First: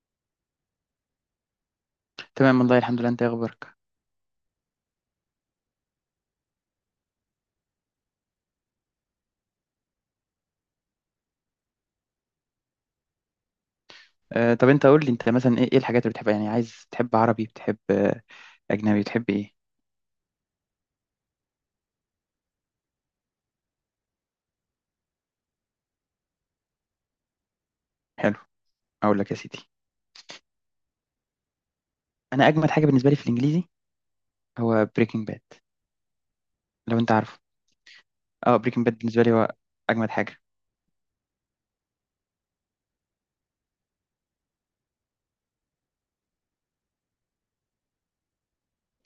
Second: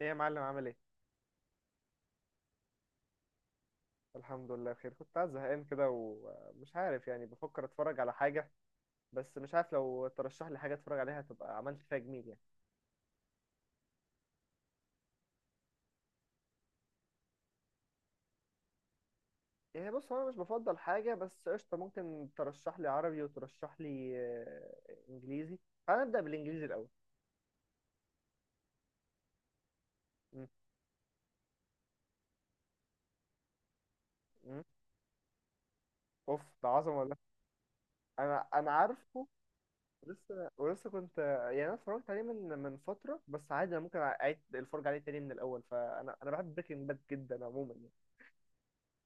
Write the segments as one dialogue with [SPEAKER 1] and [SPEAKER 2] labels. [SPEAKER 1] ايه يا معلم، عامل ايه؟
[SPEAKER 2] تمام والله، الحمد لله. انت إيه اخبارك؟
[SPEAKER 1] الحمد لله بخير. كنت قاعد زهقان كده ومش عارف، يعني بفكر اتفرج على حاجه. بس مش عارف، لو ترشح لي حاجه اتفرج عليها تبقى عملت فيها جميل يعني.
[SPEAKER 2] آه، طب انت قول لي، انت مثلا ايه الحاجات اللي بتحبها؟ يعني عايز تحب عربي، بتحب، اجنبي، بتحب ايه؟
[SPEAKER 1] ايه، بص هو انا مش بفضل حاجه، بس قشطه ممكن ترشح لي عربي وترشح لي انجليزي. تعال نبدا بالانجليزي الاول.
[SPEAKER 2] حلو. اقول لك يا سيدي،
[SPEAKER 1] م-
[SPEAKER 2] انا اجمد حاجه بالنسبه لي في الانجليزي
[SPEAKER 1] م.
[SPEAKER 2] هو بريكنج باد.
[SPEAKER 1] اوف، ده عظمه
[SPEAKER 2] لو انت
[SPEAKER 1] والله.
[SPEAKER 2] عارفه.
[SPEAKER 1] انا
[SPEAKER 2] اه،
[SPEAKER 1] انا
[SPEAKER 2] بريكنج باد بالنسبه
[SPEAKER 1] عارفه.
[SPEAKER 2] لي هو اجمد حاجه.
[SPEAKER 1] لسه ولسه كنت. يعني انا اتفرجت عليه من فتره، بس عادي انا ممكن اعيد الفرجه عليه تاني من الاول، فانا بحب بريكنج باد جدا عموما يعني.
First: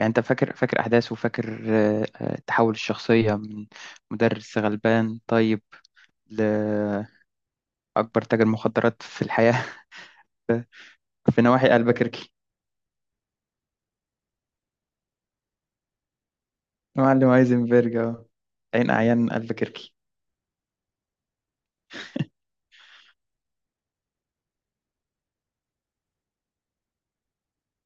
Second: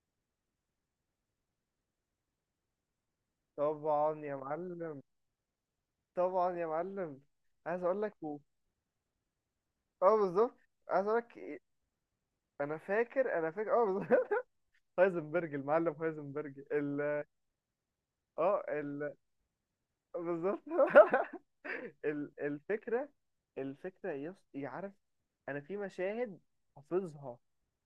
[SPEAKER 2] يعني انت فاكر احداثه وفاكر، تحول الشخصيه من
[SPEAKER 1] طبعا يا
[SPEAKER 2] مدرس
[SPEAKER 1] معلم.
[SPEAKER 2] غلبان طيب
[SPEAKER 1] طبعا يا
[SPEAKER 2] لاكبر
[SPEAKER 1] معلم، عايز اقول لك
[SPEAKER 2] تاجر مخدرات في الحياه.
[SPEAKER 1] اه بالظبط. عايز اقول
[SPEAKER 2] في
[SPEAKER 1] لك،
[SPEAKER 2] نواحي البكركي.
[SPEAKER 1] انا فاكر انا فاكر، اه بالظبط. هايزنبرج، المعلم هايزنبرج، ال
[SPEAKER 2] معلم هايزنبرج، اه،
[SPEAKER 1] اه
[SPEAKER 2] عين
[SPEAKER 1] ال
[SPEAKER 2] اعيان البكركي.
[SPEAKER 1] بالظبط. الفكره، يعرف. انا في مشاهد حافظها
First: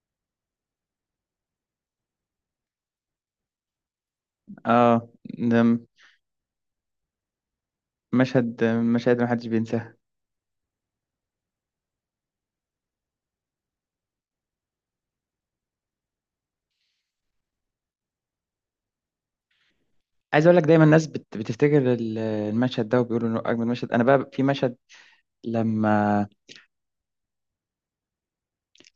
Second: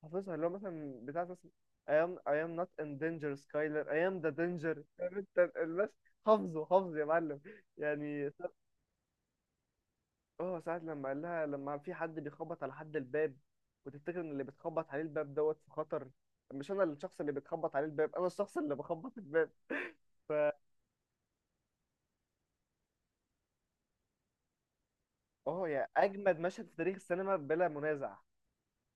[SPEAKER 1] حافظها، اللي هو مثلا بتاع مثلا I am not in danger Skyler, I am the danger.
[SPEAKER 2] اه،
[SPEAKER 1] فاهم انت
[SPEAKER 2] نعم.
[SPEAKER 1] حافظه حافظه يا معلم، يعني.
[SPEAKER 2] مشاهد ما حدش بينساها.
[SPEAKER 1] اه، ساعة لما قال لها لما في حد بيخبط على حد الباب، وتفتكر ان اللي بتخبط عليه الباب دوت في خطر. مش انا الشخص اللي بتخبط عليه الباب، انا الشخص اللي بخبط الباب. ف
[SPEAKER 2] عايز اقول لك، دايما الناس بتفتكر المشهد ده وبيقولوا انه اجمل مشهد. انا بقى في مشهد
[SPEAKER 1] اه، يا
[SPEAKER 2] لما،
[SPEAKER 1] اجمد مشهد في تاريخ السينما بلا منازع.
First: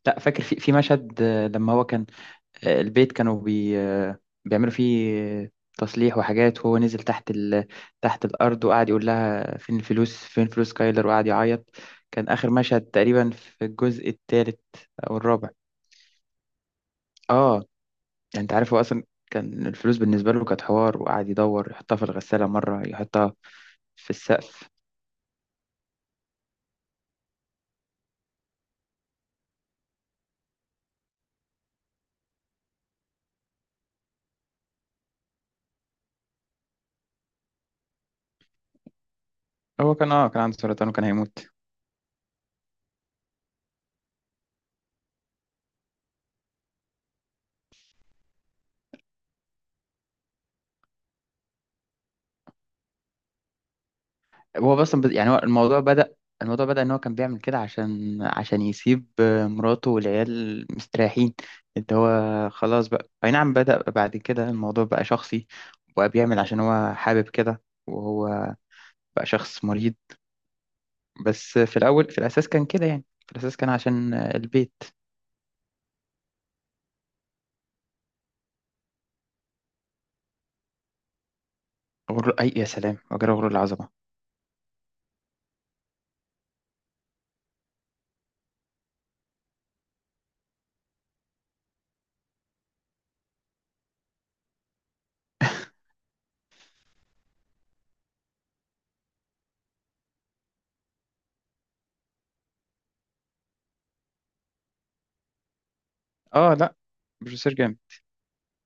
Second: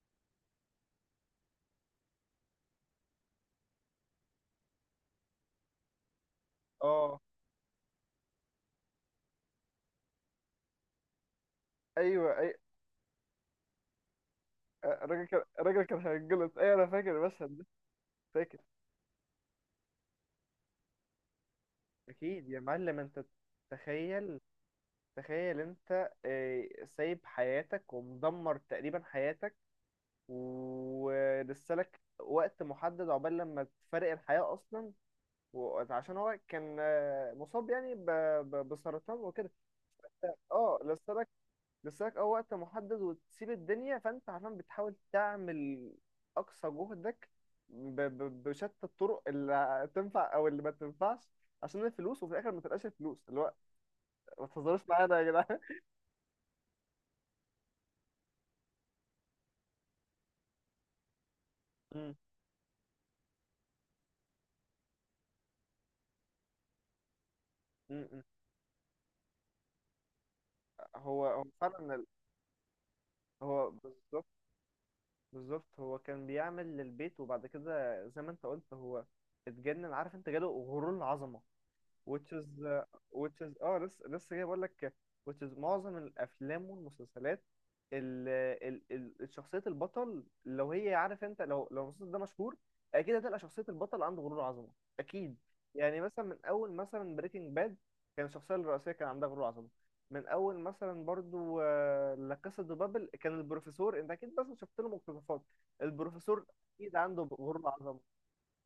[SPEAKER 2] لا، فاكر في مشهد، لما هو كان، البيت كانوا بي... آه، بيعملوا فيه، آه، تصليح وحاجات، وهو نزل
[SPEAKER 1] اه،
[SPEAKER 2] تحت تحت الارض، وقعد يقول لها فين الفلوس، فين فلوس كايلر، وقعد يعيط. كان
[SPEAKER 1] ايوه،
[SPEAKER 2] اخر
[SPEAKER 1] اي،
[SPEAKER 2] مشهد تقريبا في الجزء الثالث او
[SPEAKER 1] الراجل كان
[SPEAKER 2] الرابع،
[SPEAKER 1] الراجل كان هيتجلط. ايوه، انا فاكر المشهد
[SPEAKER 2] اه.
[SPEAKER 1] ده،
[SPEAKER 2] يعني انت
[SPEAKER 1] فاكر.
[SPEAKER 2] عارف، هو اصلا كان الفلوس بالنسبه له كانت حوار، وقعد يدور يحطها في الغساله
[SPEAKER 1] اكيد يا
[SPEAKER 2] مره،
[SPEAKER 1] معلم، انت
[SPEAKER 2] يحطها في
[SPEAKER 1] تخيل
[SPEAKER 2] السقف.
[SPEAKER 1] تخيل. انت سايب حياتك ومدمر تقريبا حياتك، ولسه لك وقت محدد عقبال لما تفارق الحياة اصلا. وعشان هو كان مصاب يعني بسرطان وكده.
[SPEAKER 2] هو كان عنده
[SPEAKER 1] اه،
[SPEAKER 2] سرطان وكان
[SPEAKER 1] لسه
[SPEAKER 2] هيموت.
[SPEAKER 1] لك اه وقت محدد وتسيب الدنيا، فانت عشان بتحاول تعمل اقصى جهدك بشتى الطرق اللي تنفع او اللي ما تنفعش، عشان الفلوس، وفي الاخر ما تلقاش الفلوس اللي هو ما
[SPEAKER 2] هو
[SPEAKER 1] تهزروش
[SPEAKER 2] اصلا
[SPEAKER 1] معانا
[SPEAKER 2] يعني
[SPEAKER 1] يا
[SPEAKER 2] هو
[SPEAKER 1] جدعان.
[SPEAKER 2] الموضوع بدأ ان هو كان بيعمل كده عشان يسيب، مراته والعيال مستريحين، اللي
[SPEAKER 1] مم.
[SPEAKER 2] هو خلاص. بقى اي نعم، بدأ بعد كده الموضوع بقى شخصي، وبقى بيعمل عشان هو حابب كده،
[SPEAKER 1] مم. مم.
[SPEAKER 2] وهو بقى شخص مريض.
[SPEAKER 1] هو هو
[SPEAKER 2] بس في
[SPEAKER 1] فعلا
[SPEAKER 2] الاول، في الاساس كان كده، يعني في الاساس
[SPEAKER 1] هو
[SPEAKER 2] كان عشان،
[SPEAKER 1] بالظبط.
[SPEAKER 2] البيت.
[SPEAKER 1] بالظبط، هو كان بيعمل للبيت، وبعد كده زي ما انت قلت هو اتجنن. عارف انت، جاله غرور العظمه، which
[SPEAKER 2] غرور،
[SPEAKER 1] is
[SPEAKER 2] اي يا
[SPEAKER 1] uh,
[SPEAKER 2] سلام، وجرى غرور
[SPEAKER 1] اه،
[SPEAKER 2] العظمه.
[SPEAKER 1] لسه لسه جاي بقول لك. Which is معظم الافلام والمسلسلات، ال ال ال شخصية البطل، لو هي عارف انت، لو المسلسل ده مشهور اكيد هتلقى شخصية البطل عنده غرور عظمة، اكيد. يعني مثلا من اول مثلا بريكنج باد كان الشخصية الرئيسية كان عندها غرور عظمة. من اول مثلا برضو لا كاسا دو بابل، كان البروفيسور، انت اكيد بس شفت له مقتطفات، البروفيسور
[SPEAKER 2] اه، لا،
[SPEAKER 1] اكيد عنده
[SPEAKER 2] بروفيسور
[SPEAKER 1] غرور
[SPEAKER 2] جامد.
[SPEAKER 1] عظمة.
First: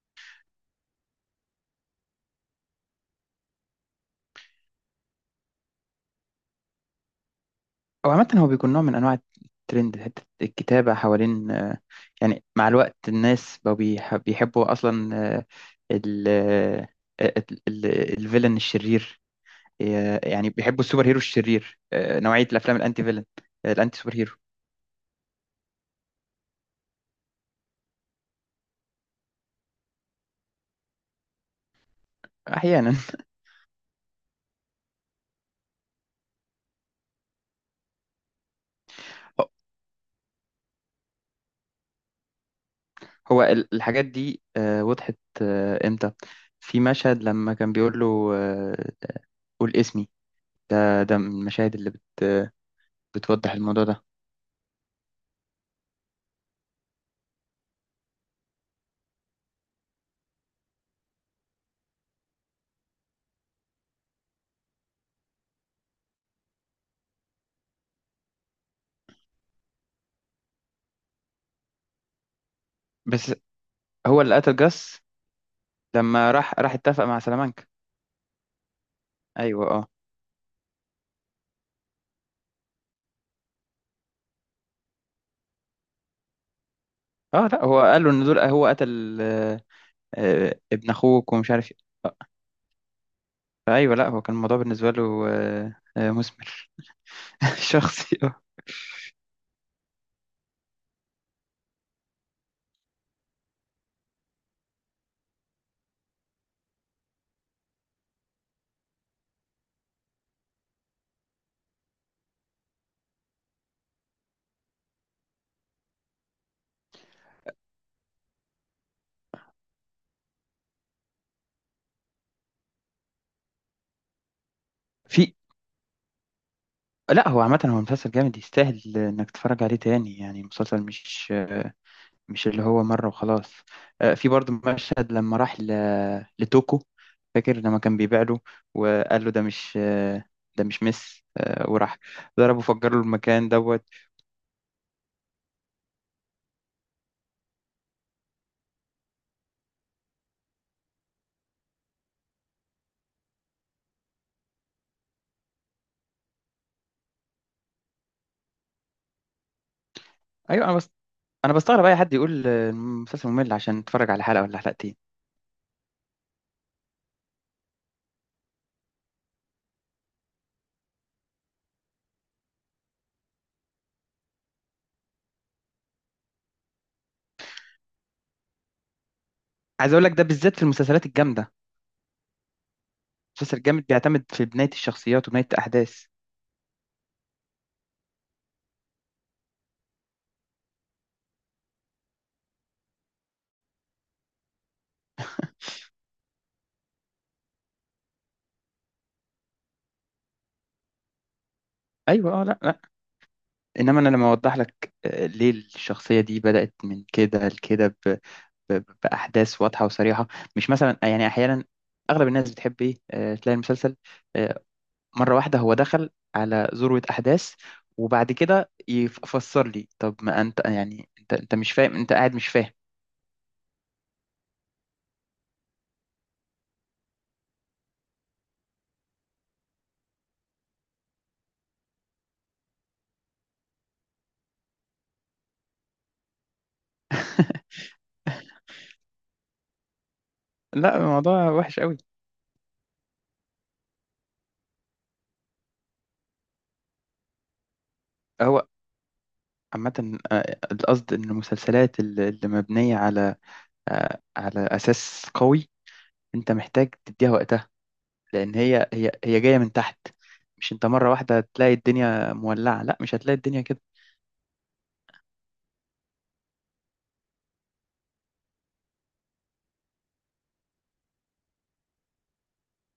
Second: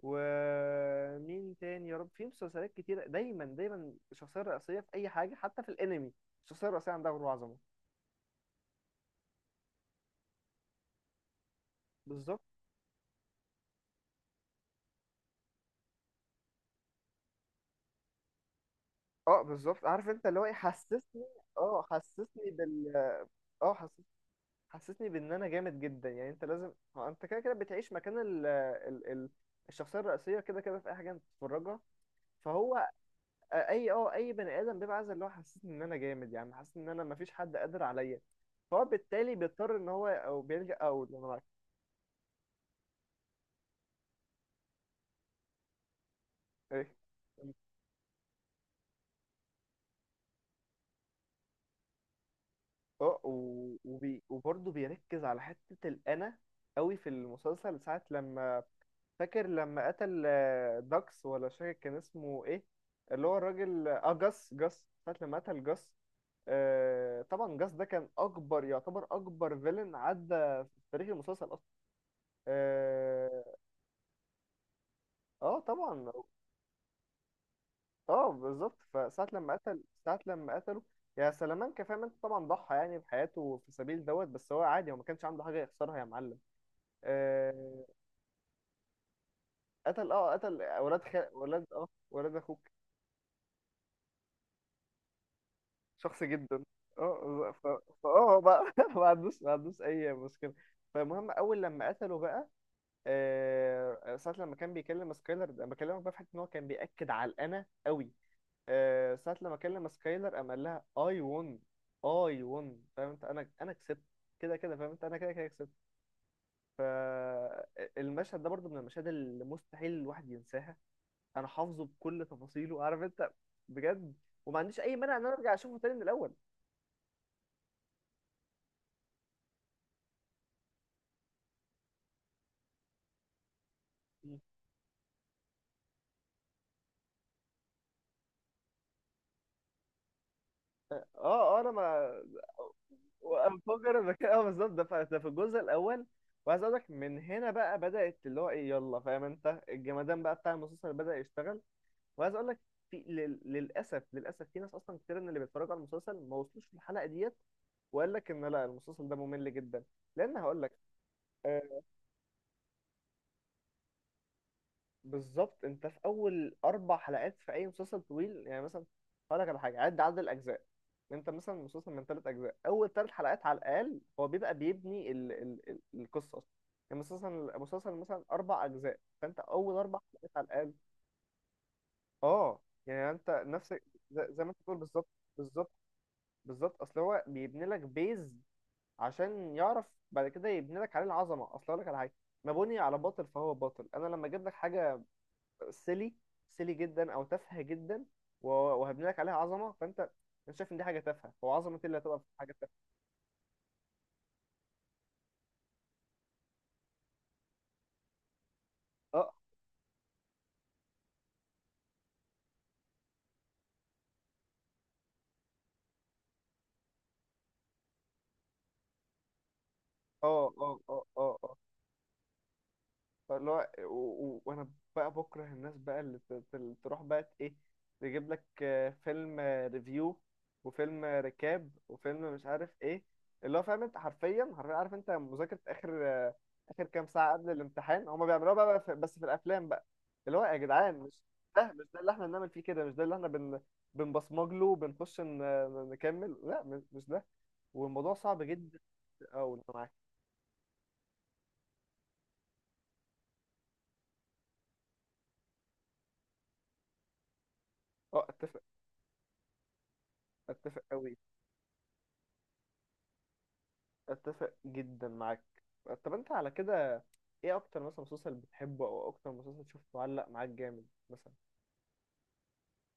[SPEAKER 1] ومين تاني يا رب، في مسلسلات كتيرة دايما دايما الشخصية الرئيسية في أي حاجة، حتى في الأنمي الشخصية الرئيسية عندها غرور وعظمة.
[SPEAKER 2] او عامه هو بيكون نوع من انواع الترند، حته الكتابه حوالين،
[SPEAKER 1] بالظبط.
[SPEAKER 2] يعني مع الوقت الناس بقوا بيحبوا اصلا، ال آه، ال- ال- الفيلن الشرير.
[SPEAKER 1] اه بالظبط، عارف انت اللي هو
[SPEAKER 2] يعني
[SPEAKER 1] ايه،
[SPEAKER 2] بيحبوا
[SPEAKER 1] حسسني
[SPEAKER 2] السوبر هيرو الشرير،
[SPEAKER 1] اه
[SPEAKER 2] نوعيه
[SPEAKER 1] حسسني
[SPEAKER 2] الافلام
[SPEAKER 1] بال
[SPEAKER 2] الانتي فيلن،
[SPEAKER 1] اه
[SPEAKER 2] الانتي
[SPEAKER 1] حسسني
[SPEAKER 2] سوبر هيرو.
[SPEAKER 1] حسسني بان انا جامد جدا، يعني انت لازم. هو انت كده كده بتعيش مكان الشخصية الرئيسية كده كده في اي حاجة انت بتتفرجها. فهو
[SPEAKER 2] احيانا.
[SPEAKER 1] اي بني ادم بيبقى عايز اللي هو حسسني ان انا جامد، يعني حاسس ان انا مفيش حد قادر عليا، فهو بالتالي بيضطر ان هو او بيلجأ او
[SPEAKER 2] هو الحاجات دي وضحت امتى؟ في
[SPEAKER 1] ايه.
[SPEAKER 2] مشهد لما كان بيقول له، قول اسمي. ده من المشاهد اللي
[SPEAKER 1] اه
[SPEAKER 2] بتوضح
[SPEAKER 1] و-
[SPEAKER 2] الموضوع ده.
[SPEAKER 1] وبي وبرضه بيركز على حتة الأنا قوي في المسلسل ساعة لما، فاكر لما قتل داكس، ولا مش فاكر كان اسمه ايه، اللي هو الراجل جاس ساعة لما قتل جاس. آه طبعا، جاس ده كان أكبر، يعتبر أكبر فيلن عدى في تاريخ المسلسل أصلا.
[SPEAKER 2] بس
[SPEAKER 1] اه.
[SPEAKER 2] هو اللي قتل جاس
[SPEAKER 1] آه، طبعا.
[SPEAKER 2] لما راح اتفق مع سلامانكا.
[SPEAKER 1] اه بالظبط، فساعة لما
[SPEAKER 2] ايوه،
[SPEAKER 1] قتل
[SPEAKER 2] اه.
[SPEAKER 1] ساعة لما قتله يا سلامانكا، فاهم انت، طبعا ضحى يعني بحياته في سبيل دوت، بس هو عادي، هو ما كانش عنده حاجة يخسرها يا معلم.
[SPEAKER 2] اه، لا، هو
[SPEAKER 1] آه،
[SPEAKER 2] قال له ان دول هو قتل،
[SPEAKER 1] قتل اه قتل
[SPEAKER 2] ابن
[SPEAKER 1] اولاد خال
[SPEAKER 2] اخوك ومش
[SPEAKER 1] اولاد
[SPEAKER 2] عارف إيه.
[SPEAKER 1] اه ولاد اخوك.
[SPEAKER 2] ايوه، لا، هو كان الموضوع بالنسبه له
[SPEAKER 1] شخص جدا.
[SPEAKER 2] مثمر.
[SPEAKER 1] اه
[SPEAKER 2] شخصي،
[SPEAKER 1] فاه هو
[SPEAKER 2] اه.
[SPEAKER 1] بقى، ما عندوش اي مشكلة. فالمهم، اول لما قتله بقى، آه، ساعة لما كان بيكلم سكايلر، انا بكلمك بقى في حتة ان هو كان بيأكد على الانا قوي. ساعة لما كلم سكايلر قام قال لها اي ون. اي ون، فاهم انت، انا كسبت. كده كده، فاهم انت، انا كده كده كسبت. فالمشهد ده برضو من المشاهد اللي مستحيل الواحد ينساها. انا حافظه بكل تفاصيله، عارف انت، بجد. وما عنديش اي مانع ان انا
[SPEAKER 2] في،
[SPEAKER 1] ارجع اشوفه تاني من الاول.
[SPEAKER 2] لا، هو عامه هو مسلسل جامد، يستاهل انك تتفرج عليه تاني. يعني مسلسل مش، مش اللي هو مره وخلاص. في
[SPEAKER 1] مم.
[SPEAKER 2] برضه مشهد لما راح لتوكو. فاكر لما كان بيبيع له، وقال له ده مش، ده مش
[SPEAKER 1] اه،
[SPEAKER 2] مس
[SPEAKER 1] اه،
[SPEAKER 2] آه،
[SPEAKER 1] انا
[SPEAKER 2] وراح
[SPEAKER 1] ما
[SPEAKER 2] ضربه، فجر له المكان دوت.
[SPEAKER 1] وانفجر المكان. اه بالظبط، ده ده في الجزء الاول. وعايز اقول لك، من هنا بقى بدأت اللي هو ايه، يلا فاهم انت، الجمدان بقى بتاع المسلسل بدأ يشتغل. وعايز اقول لك، في للاسف للاسف في ناس اصلا كتير من اللي بيتفرجوا على المسلسل ما وصلوش للحلقه ديت، وقال لك ان لا المسلسل ده ممل جدا، لان هقول
[SPEAKER 2] ايوه،
[SPEAKER 1] لك.
[SPEAKER 2] انا بس، انا
[SPEAKER 1] آه.
[SPEAKER 2] بستغرب اي حد يقول المسلسل ممل عشان اتفرج على حلقه ولا حلقتين.
[SPEAKER 1] بالظبط، انت في اول اربع حلقات في اي مسلسل طويل، يعني مثلا هقول لك على حاجه، عد عدد الاجزاء. انت مثلا مسلسل من ثلاث اجزاء، اول ثلاث حلقات على الاقل هو بيبقى بيبني ال القصه اصلا. يعني مسلسل مثلا اربع اجزاء، فانت اول
[SPEAKER 2] عايز
[SPEAKER 1] اربع
[SPEAKER 2] اقول لك، ده
[SPEAKER 1] حلقات على
[SPEAKER 2] بالذات في
[SPEAKER 1] الاقل.
[SPEAKER 2] المسلسلات الجامده.
[SPEAKER 1] اه، يعني انت
[SPEAKER 2] المسلسل
[SPEAKER 1] نفس.
[SPEAKER 2] الجامد بيعتمد
[SPEAKER 1] زي
[SPEAKER 2] في
[SPEAKER 1] ما انت
[SPEAKER 2] بنايه
[SPEAKER 1] بتقول، بالظبط.
[SPEAKER 2] الشخصيات وبنايه
[SPEAKER 1] بالظبط.
[SPEAKER 2] الاحداث.
[SPEAKER 1] بالظبط، اصل هو بيبني لك عشان يعرف بعد كده يبني لك عليه العظمه. اصل اقول لك على حاجه، ما بني على باطل فهو باطل. انا لما اجيب لك حاجه سيلي، سيلي جدا او تافهه جدا، وهبني لك عليها عظمه، فانت انا شايف ان دي حاجه تافهه، هو عظمه إيه اللي هتبقى في
[SPEAKER 2] ايوه، اه.
[SPEAKER 1] حاجه
[SPEAKER 2] لا،
[SPEAKER 1] تافهه؟
[SPEAKER 2] لا، انما انا لما اوضح لك، ليه الشخصيه دي بدات من كده لكده
[SPEAKER 1] اه،
[SPEAKER 2] باحداث واضحه وصريحه. مش مثلا يعني احيانا اغلب الناس بتحب ايه، تلاقي المسلسل، آه، مره واحده هو دخل على ذروه احداث، وبعد كده يفسر لي. طب
[SPEAKER 1] اه،
[SPEAKER 2] ما انت،
[SPEAKER 1] اه، اه،
[SPEAKER 2] يعني انت
[SPEAKER 1] اه، أه.
[SPEAKER 2] انت مش فاهم، انت قاعد مش فاهم.
[SPEAKER 1] فاللي هو وانا بقى بكره الناس بقى اللي تروح بقى، ايه، تجيب لك فيلم ريفيو وفيلم ركاب وفيلم مش عارف ايه، اللي هو فاهم انت، حرفيا حرفيا، عارف انت، مذاكرة اخر اخر كام ساعة قبل الامتحان، هما بيعملوها بقى، بقى بس في الافلام بقى، اللي هو يا
[SPEAKER 2] لا،
[SPEAKER 1] جدعان، مش،
[SPEAKER 2] الموضوع
[SPEAKER 1] ده
[SPEAKER 2] وحش
[SPEAKER 1] مش،
[SPEAKER 2] قوي.
[SPEAKER 1] ده اللي احنا بنعمل فيه كده، مش ده اللي احنا بنبصمج له وبنخش نكمل، لا، مش ده. والموضوع صعب
[SPEAKER 2] هو
[SPEAKER 1] جدا. اه والله معاك.
[SPEAKER 2] عامة، القصد إن المسلسلات اللي مبنية على، على أساس قوي، أنت محتاج تديها وقتها.
[SPEAKER 1] اه،
[SPEAKER 2] لأن
[SPEAKER 1] اتفق،
[SPEAKER 2] هي هي جاية من تحت، مش
[SPEAKER 1] اتفق
[SPEAKER 2] أنت مرة
[SPEAKER 1] قوي،
[SPEAKER 2] واحدة تلاقي الدنيا مولعة. لا، مش هتلاقي الدنيا كده.
[SPEAKER 1] اتفق جدا معاك. طب انت على كده، ايه اكتر مثلا مسلسل بتحبه او اكتر مسلسل شفته علق معاك جامد مثلا؟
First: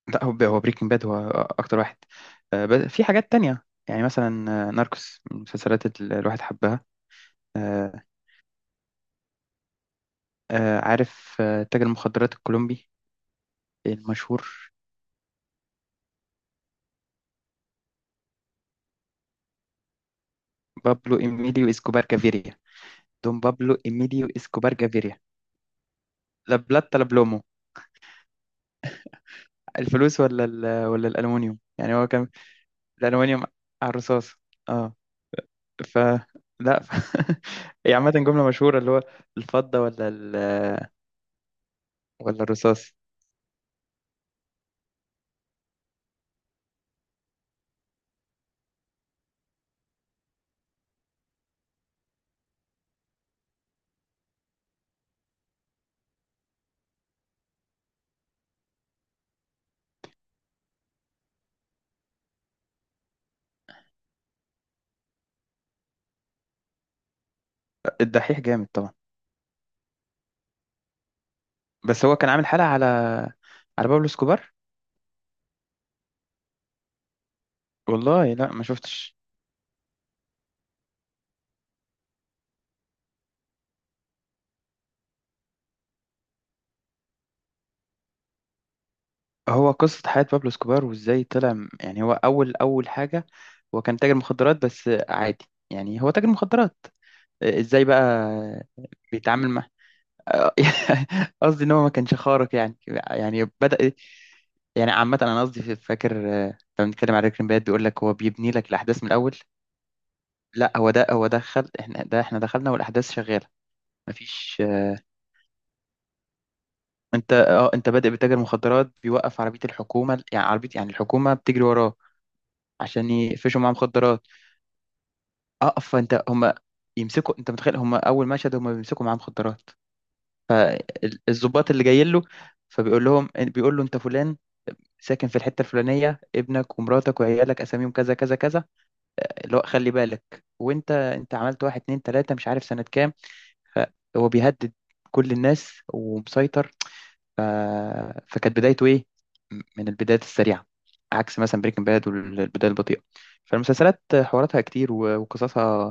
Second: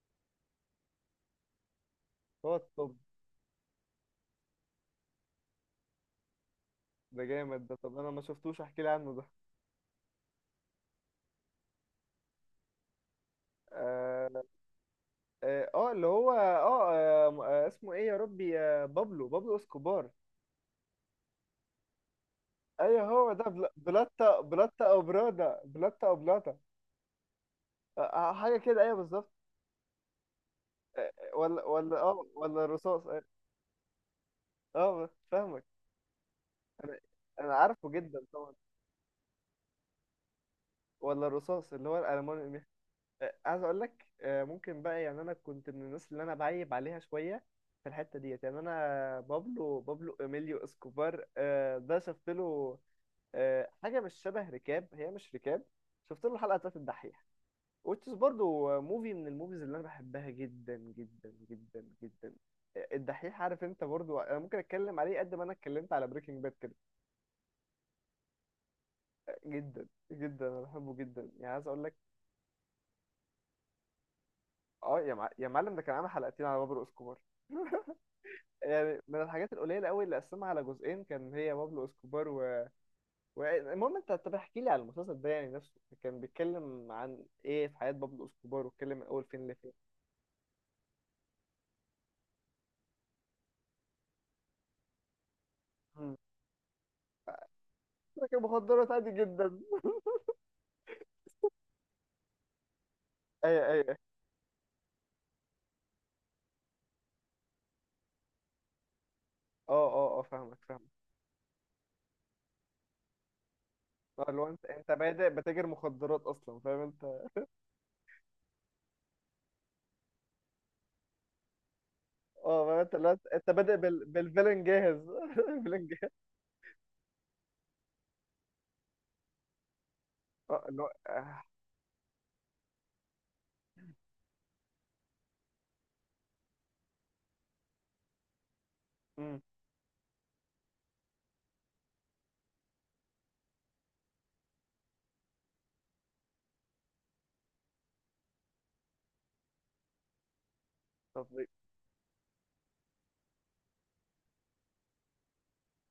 [SPEAKER 2] لا، هو هو بريكنج باد، هو أكتر واحد.
[SPEAKER 1] هو
[SPEAKER 2] بس
[SPEAKER 1] الطب؟
[SPEAKER 2] في حاجات تانية، يعني مثلا، ناركوس من المسلسلات اللي الواحد حبها.
[SPEAKER 1] ده جامد، ده طب
[SPEAKER 2] آه،
[SPEAKER 1] انا ما شفتوش، احكي لي عنه ده.
[SPEAKER 2] عارف، تاجر المخدرات الكولومبي
[SPEAKER 1] اه،
[SPEAKER 2] المشهور،
[SPEAKER 1] اه، اللي هو اسمه ايه يا ربي، آه، بابلو اسكوبار.
[SPEAKER 2] بابلو إيميليو إسكوبار كافيريا.
[SPEAKER 1] ايوه هو
[SPEAKER 2] دون
[SPEAKER 1] ده،
[SPEAKER 2] بابلو إيميليو
[SPEAKER 1] بلاتا
[SPEAKER 2] إسكوبار
[SPEAKER 1] بلاتا او
[SPEAKER 2] جافيريا.
[SPEAKER 1] برادا، بلاتا او بلاتا.
[SPEAKER 2] لا بلاتا، لا بلومو.
[SPEAKER 1] حاجه كده، ايوه بالظبط.
[SPEAKER 2] الفلوس ولا ولا الألمونيوم،
[SPEAKER 1] ولا
[SPEAKER 2] يعني
[SPEAKER 1] ولا
[SPEAKER 2] هو
[SPEAKER 1] اه
[SPEAKER 2] كان.
[SPEAKER 1] ولا الرصاص، اه.
[SPEAKER 2] الألمونيوم على الرصاص. اه.
[SPEAKER 1] فاهمك.
[SPEAKER 2] ف لا،
[SPEAKER 1] انا انا عارفه
[SPEAKER 2] هي عامة
[SPEAKER 1] جدا
[SPEAKER 2] جملة
[SPEAKER 1] طبعا.
[SPEAKER 2] مشهورة، اللي هو الفضة ولا
[SPEAKER 1] ولا الرصاص، اللي هو
[SPEAKER 2] ولا
[SPEAKER 1] الالماني.
[SPEAKER 2] الرصاص.
[SPEAKER 1] عايز اقول لك، ممكن بقى، يعني انا كنت من الناس اللي انا بعيب عليها شويه في الحته ديت، يعني انا بابلو اميليو اسكوبار، ده شفت له حاجه مش شبه ركاب، هي مش ركاب. شفت له حلقه بتاعت الدحيح وتشز، برضو موفي من الموفيز اللي انا بحبها جدا جدا جدا جدا. الدحيح، عارف انت، برضو انا ممكن اتكلم عليه قد ما انا اتكلمت على بريكنج باد كده.
[SPEAKER 2] الدحيح جامد طبعا.
[SPEAKER 1] جدا جدا انا بحبه جدا يعني، عايز اقول لك.
[SPEAKER 2] بس هو كان عامل حلقة على بابلو اسكوبار.
[SPEAKER 1] اه، يا معلم، ده كان عامل حلقتين على بابلو اسكوبار.
[SPEAKER 2] والله، لا، ما
[SPEAKER 1] يعني
[SPEAKER 2] شفتش.
[SPEAKER 1] من الحاجات القليله قوي اللي قسمها على جزئين كان هي بابلو اسكوبار المهم، انت طب احكي لي على المسلسل ده، يعني نفسه كان بيتكلم عن ايه في حياه بابلو اسكوبار، واتكلم من اول فين
[SPEAKER 2] هو
[SPEAKER 1] لفين؟
[SPEAKER 2] قصة حياة بابلو اسكوبار، وازاي طلع، يعني هو أول أول حاجة، هو كان تاجر مخدرات بس عادي. يعني هو
[SPEAKER 1] مم.
[SPEAKER 2] تاجر مخدرات ازاي بقى
[SPEAKER 1] لكن مخدرات عادي
[SPEAKER 2] بيتعامل
[SPEAKER 1] جدا.
[SPEAKER 2] مع. قصدي ان هو ما كانش خارق يعني. يعني
[SPEAKER 1] ايوه،
[SPEAKER 2] بدأ،
[SPEAKER 1] ايوه.
[SPEAKER 2] يعني عامة، انا قصدي فاكر، لما بنتكلم على بريكنج باد بيقول لك هو بيبني لك الاحداث من الاول.
[SPEAKER 1] اه، اه، اه، فاهمك
[SPEAKER 2] لا،
[SPEAKER 1] فاهمك.
[SPEAKER 2] هو ده، هو دخل احنا، ده احنا دخلنا والاحداث شغالة،
[SPEAKER 1] اه، لو
[SPEAKER 2] مفيش،
[SPEAKER 1] انت بادئ بتاجر مخدرات اصلا، فاهم انت.
[SPEAKER 2] انت بادئ بتاجر مخدرات بيوقف عربية الحكومة. يعني عربية، يعني الحكومة بتجري وراه
[SPEAKER 1] اه، فاهم انت،
[SPEAKER 2] عشان
[SPEAKER 1] لو انت
[SPEAKER 2] يقفشوا معاه
[SPEAKER 1] بادئ
[SPEAKER 2] مخدرات.
[SPEAKER 1] بالفيلن جاهز. الفيلن
[SPEAKER 2] اقف،
[SPEAKER 1] جاهز.
[SPEAKER 2] فانت هم يمسكوا. انت متخيل هم اول مشهد هم بيمسكوا معاه مخدرات،
[SPEAKER 1] اه، اللي هو، آه.
[SPEAKER 2] الضباط اللي جايين له؟ فبيقول لهم، بيقول له انت فلان، ساكن في الحته الفلانيه، ابنك ومراتك وعيالك اساميهم كذا كذا كذا،
[SPEAKER 1] مم.
[SPEAKER 2] اللي هو خلي بالك وانت عملت واحد، اتنين، تلاته، مش عارف سنه كام. فهو بيهدد كل الناس ومسيطر. ف... فكانت بدايته ايه؟ من البدايات السريعه،
[SPEAKER 1] طب
[SPEAKER 2] عكس
[SPEAKER 1] ده
[SPEAKER 2] مثلا بريكنج باد والبدايه البطيئه. فالمسلسلات حواراتها كتير، وقصصها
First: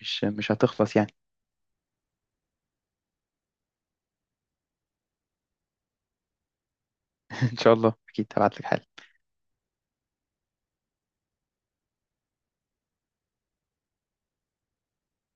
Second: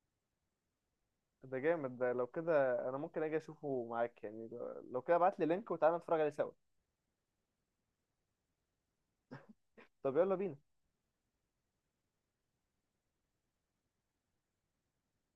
[SPEAKER 2] مش هتخلص يعني.
[SPEAKER 1] ده جامد، ده لو كده انا ممكن اجي اشوفه معاك، يعني لو كده ابعت لي لينك وتعالى نتفرج عليه سوا.
[SPEAKER 2] ان شاء الله اكيد هبعت لك حل.
[SPEAKER 1] طب يلا بينا.